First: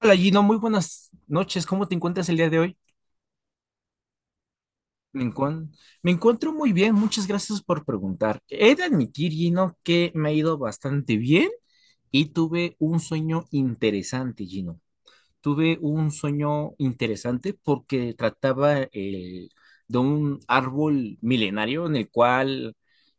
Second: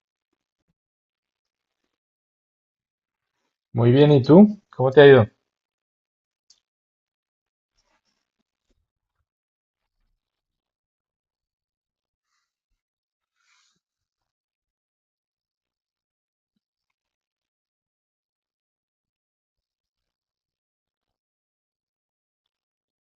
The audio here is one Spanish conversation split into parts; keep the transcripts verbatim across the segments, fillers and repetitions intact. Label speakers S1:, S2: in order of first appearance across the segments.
S1: Hola Gino, muy buenas noches. ¿Cómo te encuentras el día de hoy?
S2: Muy bien, ¿y tú? ¿Cómo te ha
S1: Me
S2: ido?
S1: encuentro, me encuentro muy bien, muchas gracias por preguntar. He de admitir, Gino, que me ha ido bastante bien y tuve un sueño interesante, Gino. Tuve un sueño interesante porque trataba eh, de un árbol milenario en el cual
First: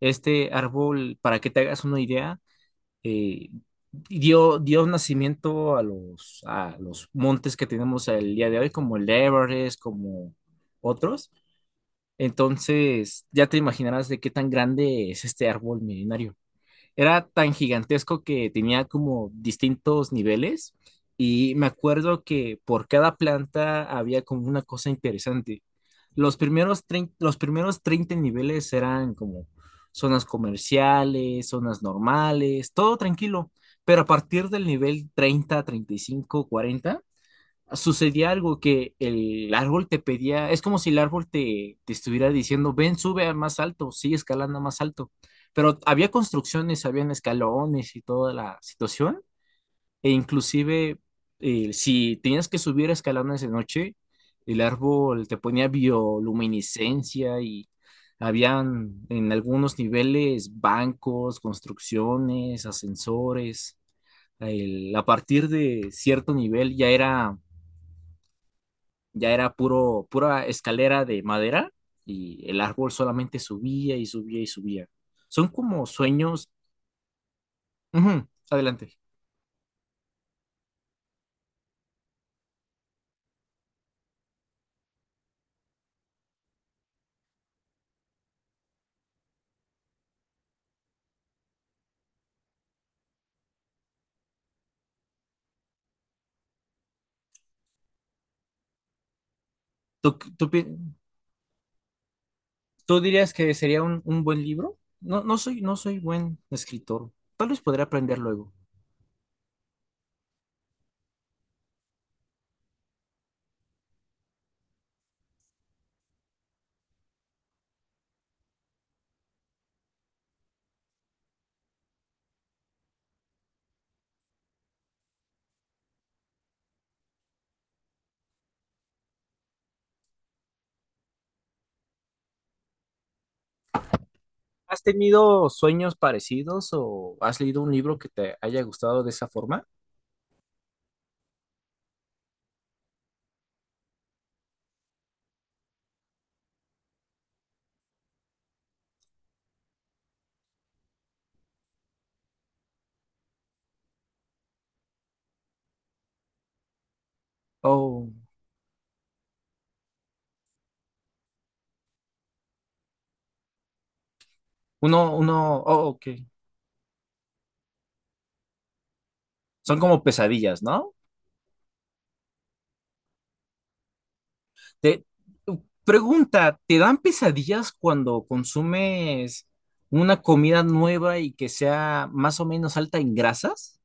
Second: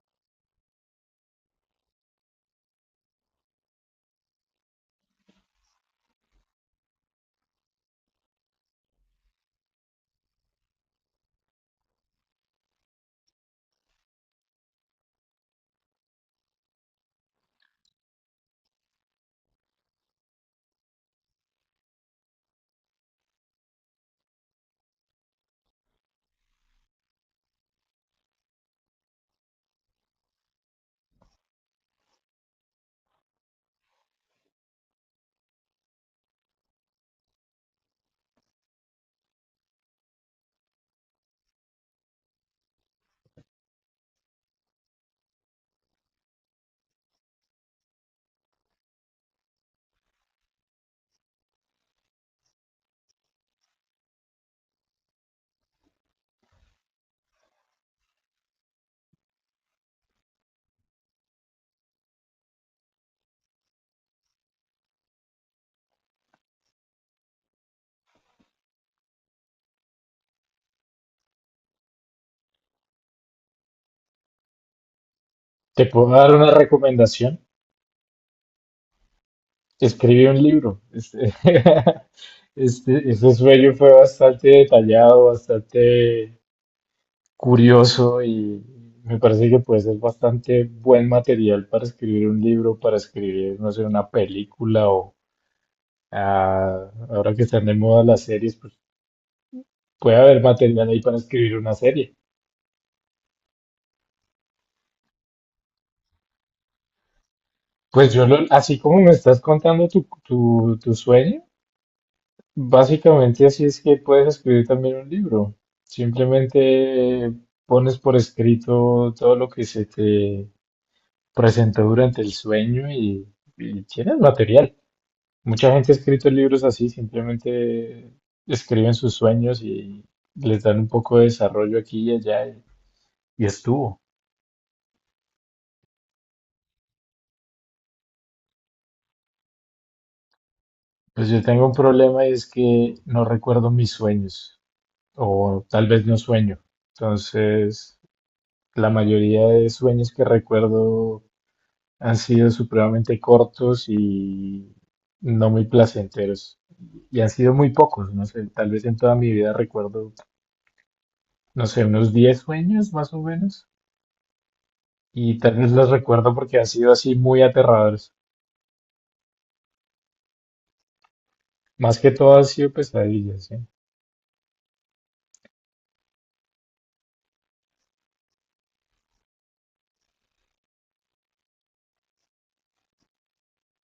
S1: este árbol, para que te hagas una idea, eh, dio, dio nacimiento a los, a los montes que tenemos el día de hoy, como el Everest, como otros. Entonces, ya te imaginarás de qué tan grande es este árbol milenario. Era tan gigantesco que tenía como distintos niveles, y me acuerdo que por cada planta había como una cosa interesante. Los primeros, trein- los primeros treinta niveles eran como zonas comerciales, zonas normales, todo tranquilo, pero a partir del nivel treinta, treinta y cinco, cuarenta, sucedía algo que el árbol te pedía. Es como si el árbol te, te estuviera diciendo: ven, sube a más alto, sigue escalando más alto. Pero había construcciones, habían escalones y toda la situación, e inclusive eh, si tenías que subir escalones de noche, el árbol te ponía bioluminiscencia y habían en algunos niveles bancos, construcciones, ascensores. El- a partir de cierto nivel ya era ya era puro, pura escalera de madera, y el árbol solamente subía y subía y subía. Son
S2: Te
S1: como
S2: puedo dar
S1: sueños.
S2: una recomendación.
S1: Ujú, adelante.
S2: Escribí un libro. Este, este, ese sueño fue bastante detallado, bastante curioso y me parece que puede ser bastante buen material para escribir un libro, para escribir, no sé, una película o ah, ahora que están de moda las series, pues
S1: ¿Tú,
S2: puede haber
S1: tú pi-
S2: material ahí para escribir una serie.
S1: tú dirías que sería un, un buen libro? No, no soy, no soy buen escritor. Tal vez podré
S2: Pues
S1: aprender
S2: yo lo,
S1: luego.
S2: así como me estás contando tu, tu, tu sueño. Básicamente así es que puedes escribir también un libro. Simplemente pones por escrito todo lo que se te presentó durante el sueño y, y tienes material. Mucha gente ha escrito libros así, simplemente escriben sus sueños y les dan un poco de desarrollo aquí y allá y, y estuvo.
S1: ¿Has tenido sueños parecidos o has leído un libro que te haya gustado de esa forma?
S2: Pues yo tengo un problema y es que no recuerdo mis sueños o tal vez no sueño. Entonces, la mayoría de sueños que recuerdo han sido supremamente cortos y no muy placenteros. Y han sido muy
S1: O
S2: pocos, no sé, tal vez en toda mi vida recuerdo, no sé, unos diez sueños más o menos.
S1: uno,
S2: Y tal
S1: uno,
S2: vez
S1: oh,
S2: los
S1: ok.
S2: recuerdo porque han sido así muy aterradores.
S1: Son como pesadillas, ¿no?
S2: Más que todo han sido pesadillas, ¿sí?
S1: Te, Pregunta: ¿te dan pesadillas cuando consumes una comida nueva y que sea más o menos alta en grasas?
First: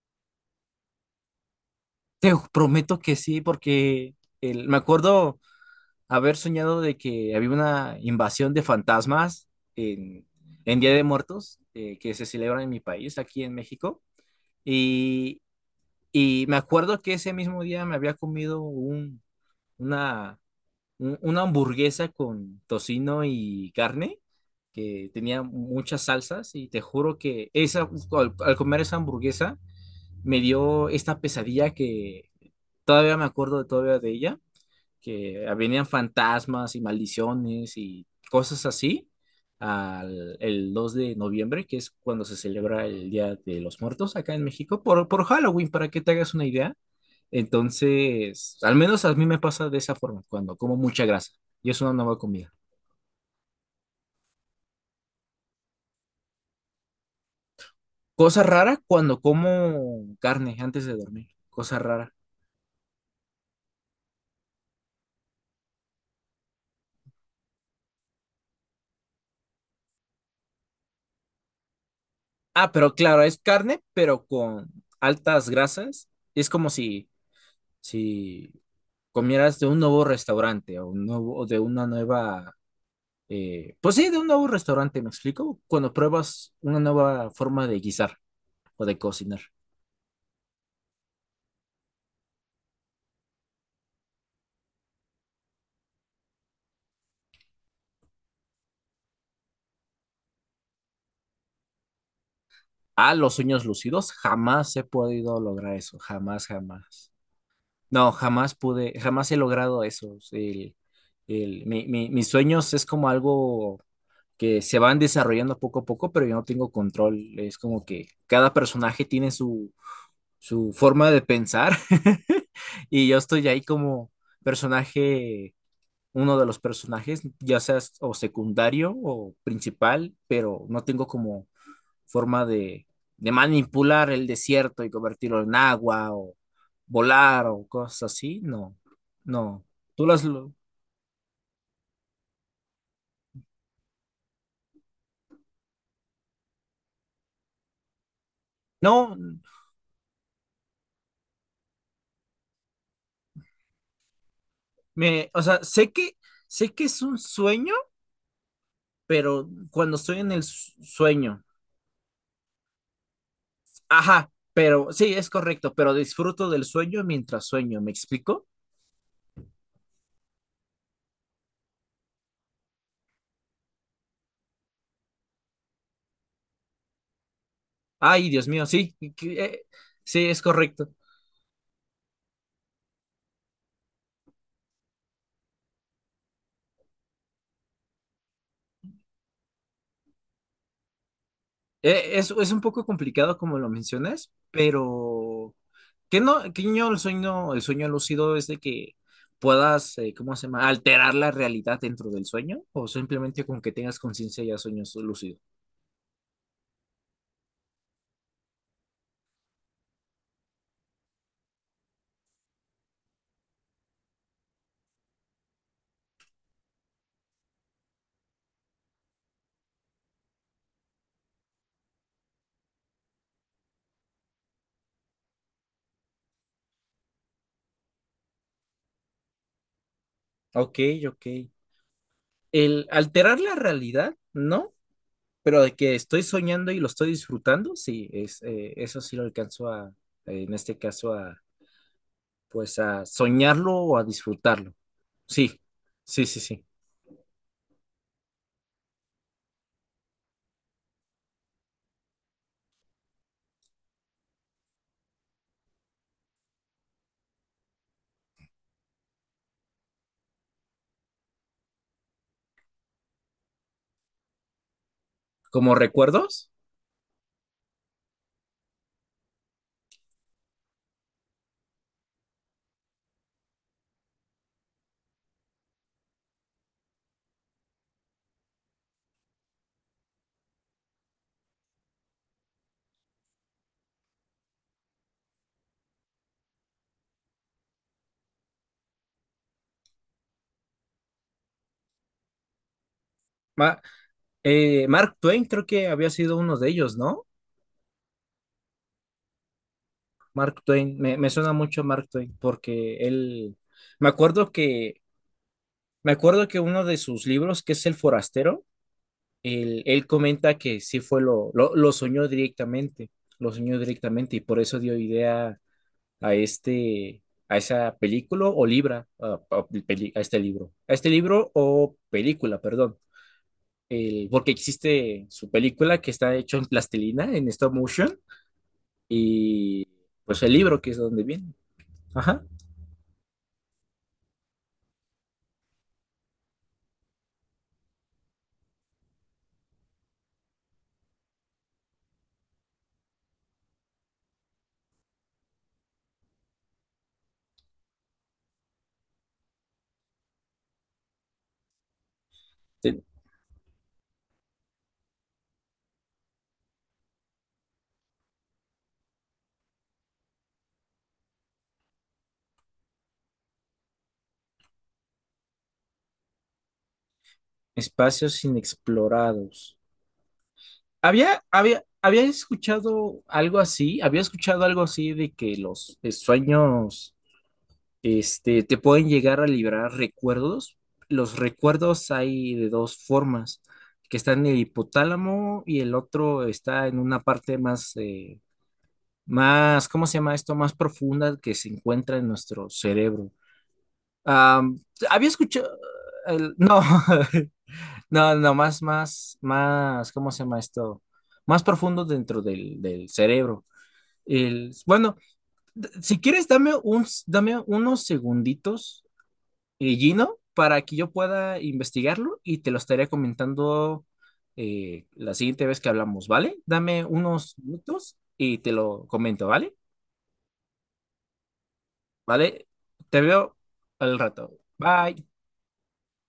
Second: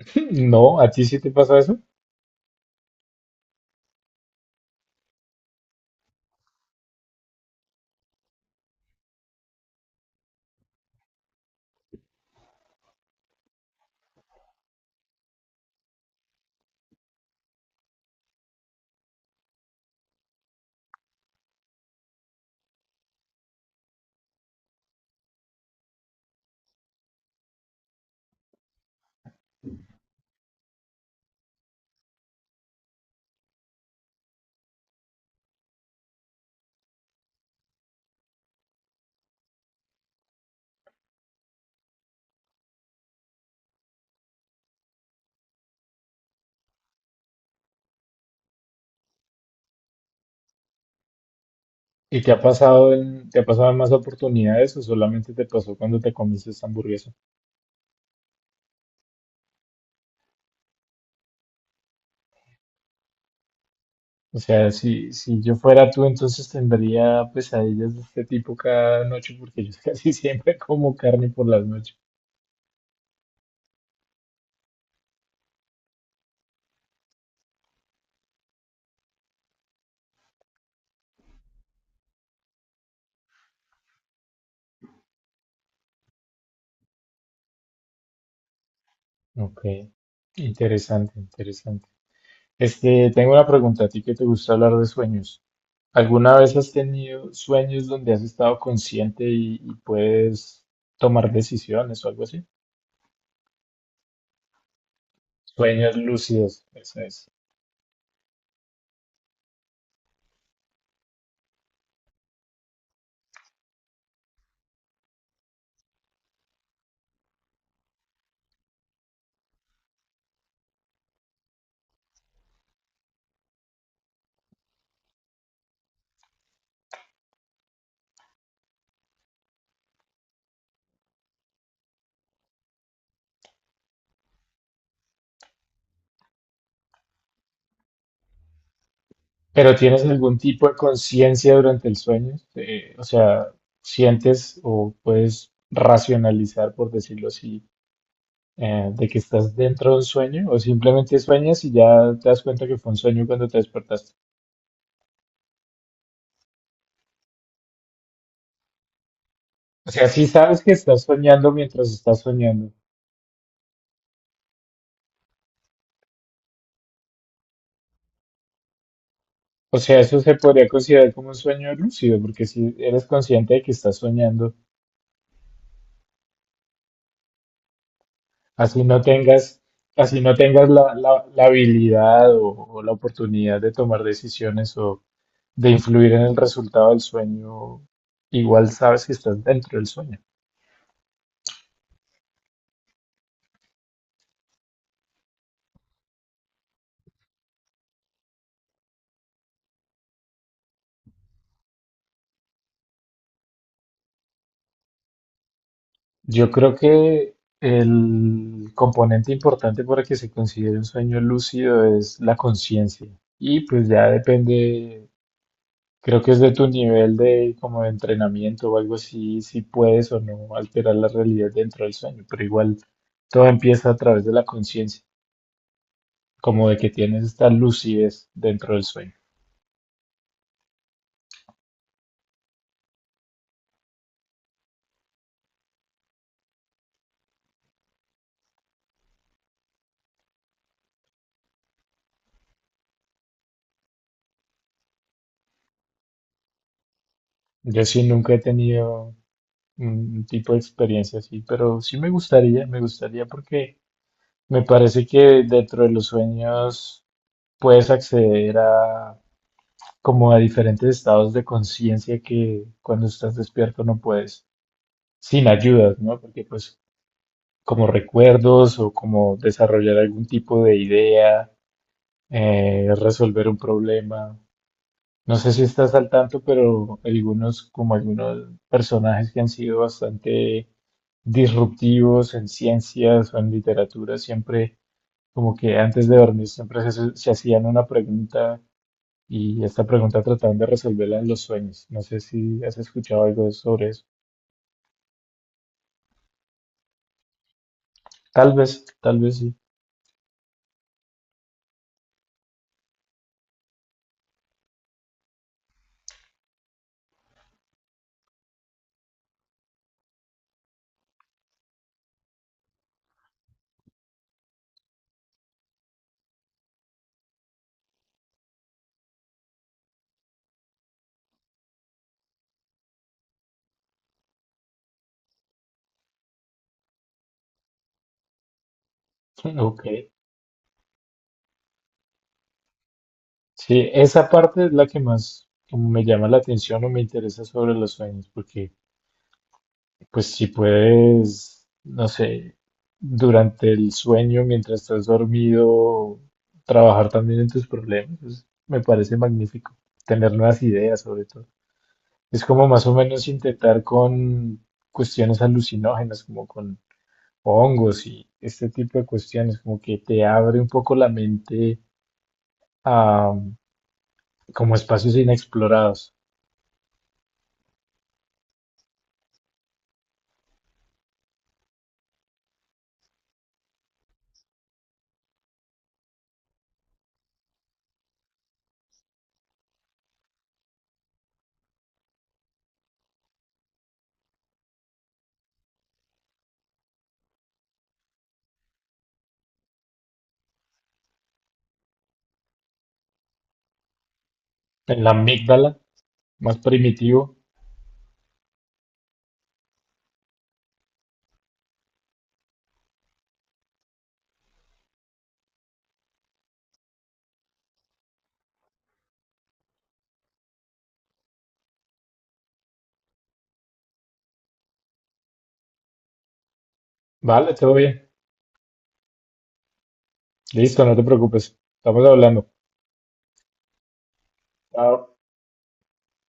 S2: No, ¿a ti sí te pasa eso?
S1: Te prometo que sí, porque el- me acuerdo haber soñado de que había una invasión de fantasmas en, en Día de Muertos, eh, que se celebra en mi país, aquí en México, y, y me acuerdo que ese mismo día me había comido un, una un- una hamburguesa con tocino y carne que tenía muchas salsas, y te juro que esa, al, al comer esa hamburguesa me dio esta pesadilla que todavía me acuerdo de, todavía de ella, que venían fantasmas y maldiciones y cosas así al, el dos de noviembre, que es cuando se celebra el Día de los Muertos acá en México, por, por Halloween, para que te hagas una idea. Entonces, al menos a mí me pasa de esa forma cuando como mucha grasa y es una nueva
S2: ¿Y te ha
S1: comida.
S2: pasado en, te ha pasado en más oportunidades o solamente te pasó cuando te comiste esta hamburguesa?
S1: Cosa rara cuando como carne antes de dormir. Cosa rara.
S2: O sea, si, si yo fuera tú, entonces tendría pesadillas de este tipo cada noche, porque yo casi siempre como carne por las noches.
S1: Ah, pero claro, es carne, pero con altas grasas. Es como si, si comieras de un nuevo restaurante, o un nuevo, o de una nueva, eh, pues sí, de un nuevo restaurante, ¿me explico? Cuando pruebas una nueva forma de guisar o de cocinar.
S2: Ok, interesante, interesante. Este, tengo una pregunta a ti que te gusta hablar de sueños. ¿Alguna vez has tenido sueños donde has estado consciente y, y puedes tomar decisiones o algo así?
S1: Ah, los sueños lúcidos, jamás he podido lograr
S2: Sueños
S1: eso, jamás,
S2: lúcidos, eso
S1: jamás.
S2: es.
S1: No, jamás pude, jamás he logrado eso. El, el- mi- mi- mis sueños es como algo que se van desarrollando poco a poco, pero yo no tengo control. Es como que cada personaje tiene su, su forma de pensar y yo estoy ahí como personaje, uno de los personajes, ya sea o secundario o principal, pero no tengo como forma de, de manipular el desierto y convertirlo en agua o volar o cosas así, no, no.
S2: Pero ¿tienes
S1: Tú las
S2: algún
S1: lo-
S2: tipo de conciencia durante el sueño? Eh, o sea, ¿sientes o puedes racionalizar, por decirlo así, eh, de
S1: no,
S2: que estás dentro de un sueño? ¿O simplemente sueñas y ya te das cuenta que fue un sueño cuando te despertaste?
S1: me, o sea, sé que sé que es un sueño, pero
S2: O
S1: cuando
S2: sea,
S1: estoy
S2: sí
S1: en el
S2: sabes que
S1: su-
S2: estás
S1: sueño,
S2: soñando mientras estás soñando.
S1: ajá, pero sí, es correcto, pero disfruto del sueño mientras sueño, ¿me explico?
S2: O sea, eso se podría considerar como un sueño lúcido, porque si eres consciente de que estás soñando,
S1: Ay, Dios mío,
S2: así
S1: sí,
S2: no
S1: que- eh,
S2: tengas, así
S1: sí,
S2: no
S1: es
S2: tengas
S1: correcto.
S2: la, la- la habilidad o o la oportunidad de tomar decisiones o de influir en el resultado del sueño, igual sabes que estás dentro del sueño.
S1: Eh, Es, es un poco complicado como lo mencionas, pero que no, que yo el sueño, el sueño lúcido es de que puedas, eh, ¿cómo se llama? Alterar la realidad dentro del sueño, o simplemente con que tengas conciencia ya sueños lúcido.
S2: Yo creo que el componente importante para que se considere un sueño lúcido es la conciencia. Y pues ya depende, creo que es de tu nivel de como de entrenamiento o algo así, si puedes o no alterar la realidad dentro del sueño, pero igual todo empieza a través de la conciencia, como de que tienes esta lucidez dentro del sueño.
S1: Ok, ok. El alterar la realidad, no, pero de que estoy soñando y lo estoy disfrutando, sí, es, eh, eso sí lo alcanzo a, eh, en este caso, a, pues a soñarlo o a disfrutarlo. Sí, sí, sí, sí.
S2: Yo sí nunca he tenido un tipo de experiencia así, pero sí me gustaría, me gustaría porque me parece que dentro de los sueños puedes acceder a como a diferentes estados de conciencia que cuando estás despierto no puedes, sin
S1: ¿Como
S2: ayudas, ¿no? Porque
S1: recuerdos?
S2: pues como recuerdos o como desarrollar algún tipo de idea, eh, resolver un problema. No sé si estás al tanto, pero algunos, como algunos personajes que han sido bastante disruptivos en ciencias o en literatura, siempre como que antes de dormir siempre se, se hacían una pregunta y esta pregunta trataban de resolverla en los sueños. No sé si has escuchado algo
S1: Ma-
S2: sobre eso.
S1: Eh, Mark Twain creo que había sido uno de ellos, ¿no?
S2: Tal vez, tal vez sí.
S1: Mark Twain, me, me suena mucho Mark Twain porque él, me acuerdo que, me acuerdo que uno de sus libros, que es El Forastero, él, él comenta que sí fue lo, lo, lo soñó directamente, lo soñó directamente, y por eso dio idea a este, a esa película o libra, a, a- peli- a este libro, a este libro o película, perdón. El- porque existe su película que está hecho en plastilina, en stop motion, y
S2: Ok.
S1: pues el libro que es donde viene. Ajá.
S2: Sí, esa parte es la que más como me llama la atención o me interesa sobre los sueños, porque pues si puedes, no sé, durante el sueño, mientras estás dormido, trabajar también en tus problemas, pues, me parece magnífico. Tener nuevas ideas, sobre todo. Es como más o
S1: Te-
S2: menos intentar con cuestiones alucinógenas, como con hongos y este tipo de cuestiones, como que te abre un poco la mente a como espacios inexplorados.
S1: Espacios inexplorados. Había, había, había escuchado algo así, había escuchado algo así de que los eh, sueños, este, te pueden llegar a liberar recuerdos. Los recuerdos hay de dos formas, que está en el hipotálamo y el otro está en una parte más, eh, más, ¿cómo se llama esto? Más profunda que se encuentra en nuestro cerebro. Am,
S2: En la
S1: había escuchado,
S2: amígdala,
S1: el-
S2: más
S1: no,
S2: primitivo.
S1: no, no, más, más, más, ¿cómo se llama esto? Más profundo dentro del, del cerebro. El, bueno, d- si quieres, dame un, s- dame unos segunditos, eh, Gino, para que yo pueda investigarlo y te lo estaré comentando eh, la siguiente vez que hablamos, ¿vale? Dame unos
S2: Vale, todo bien.
S1: minutos y te lo comento, ¿vale?
S2: Listo, no te preocupes. Estamos hablando.
S1: ¿Vale? Te veo al rato.
S2: Chao.
S1: Bye.